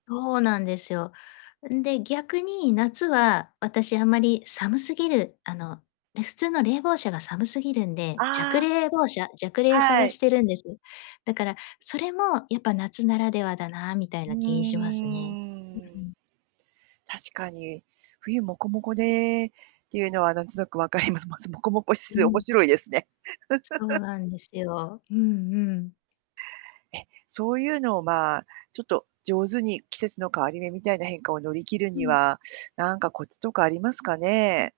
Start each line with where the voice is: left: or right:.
left: そうなんですよ。んで、逆に夏は私あまり寒すぎる、あの普通の冷房車が寒すぎるんで、
right: あ
left: 弱
right: あ、
left: 冷房車弱冷
right: は
left: 探
right: い。
left: してるんです。だからそれもやっぱ夏ならではだなみたい
right: うー
left: な気いしますね。うう
right: ん。
left: ん。
right: 確かに、冬もこもこで、っていうのは何となく分かりますます。もこもこ指
left: う
right: 数面
left: ん。
right: 白いですね。
left: そう なんですよ。うんうん。
right: え、そういうのをまあ、ちょっと上手に季節の変わり目みたいな変化を乗り切る
left: う
right: に
left: ん。
right: は、なんかコツとかありますかね？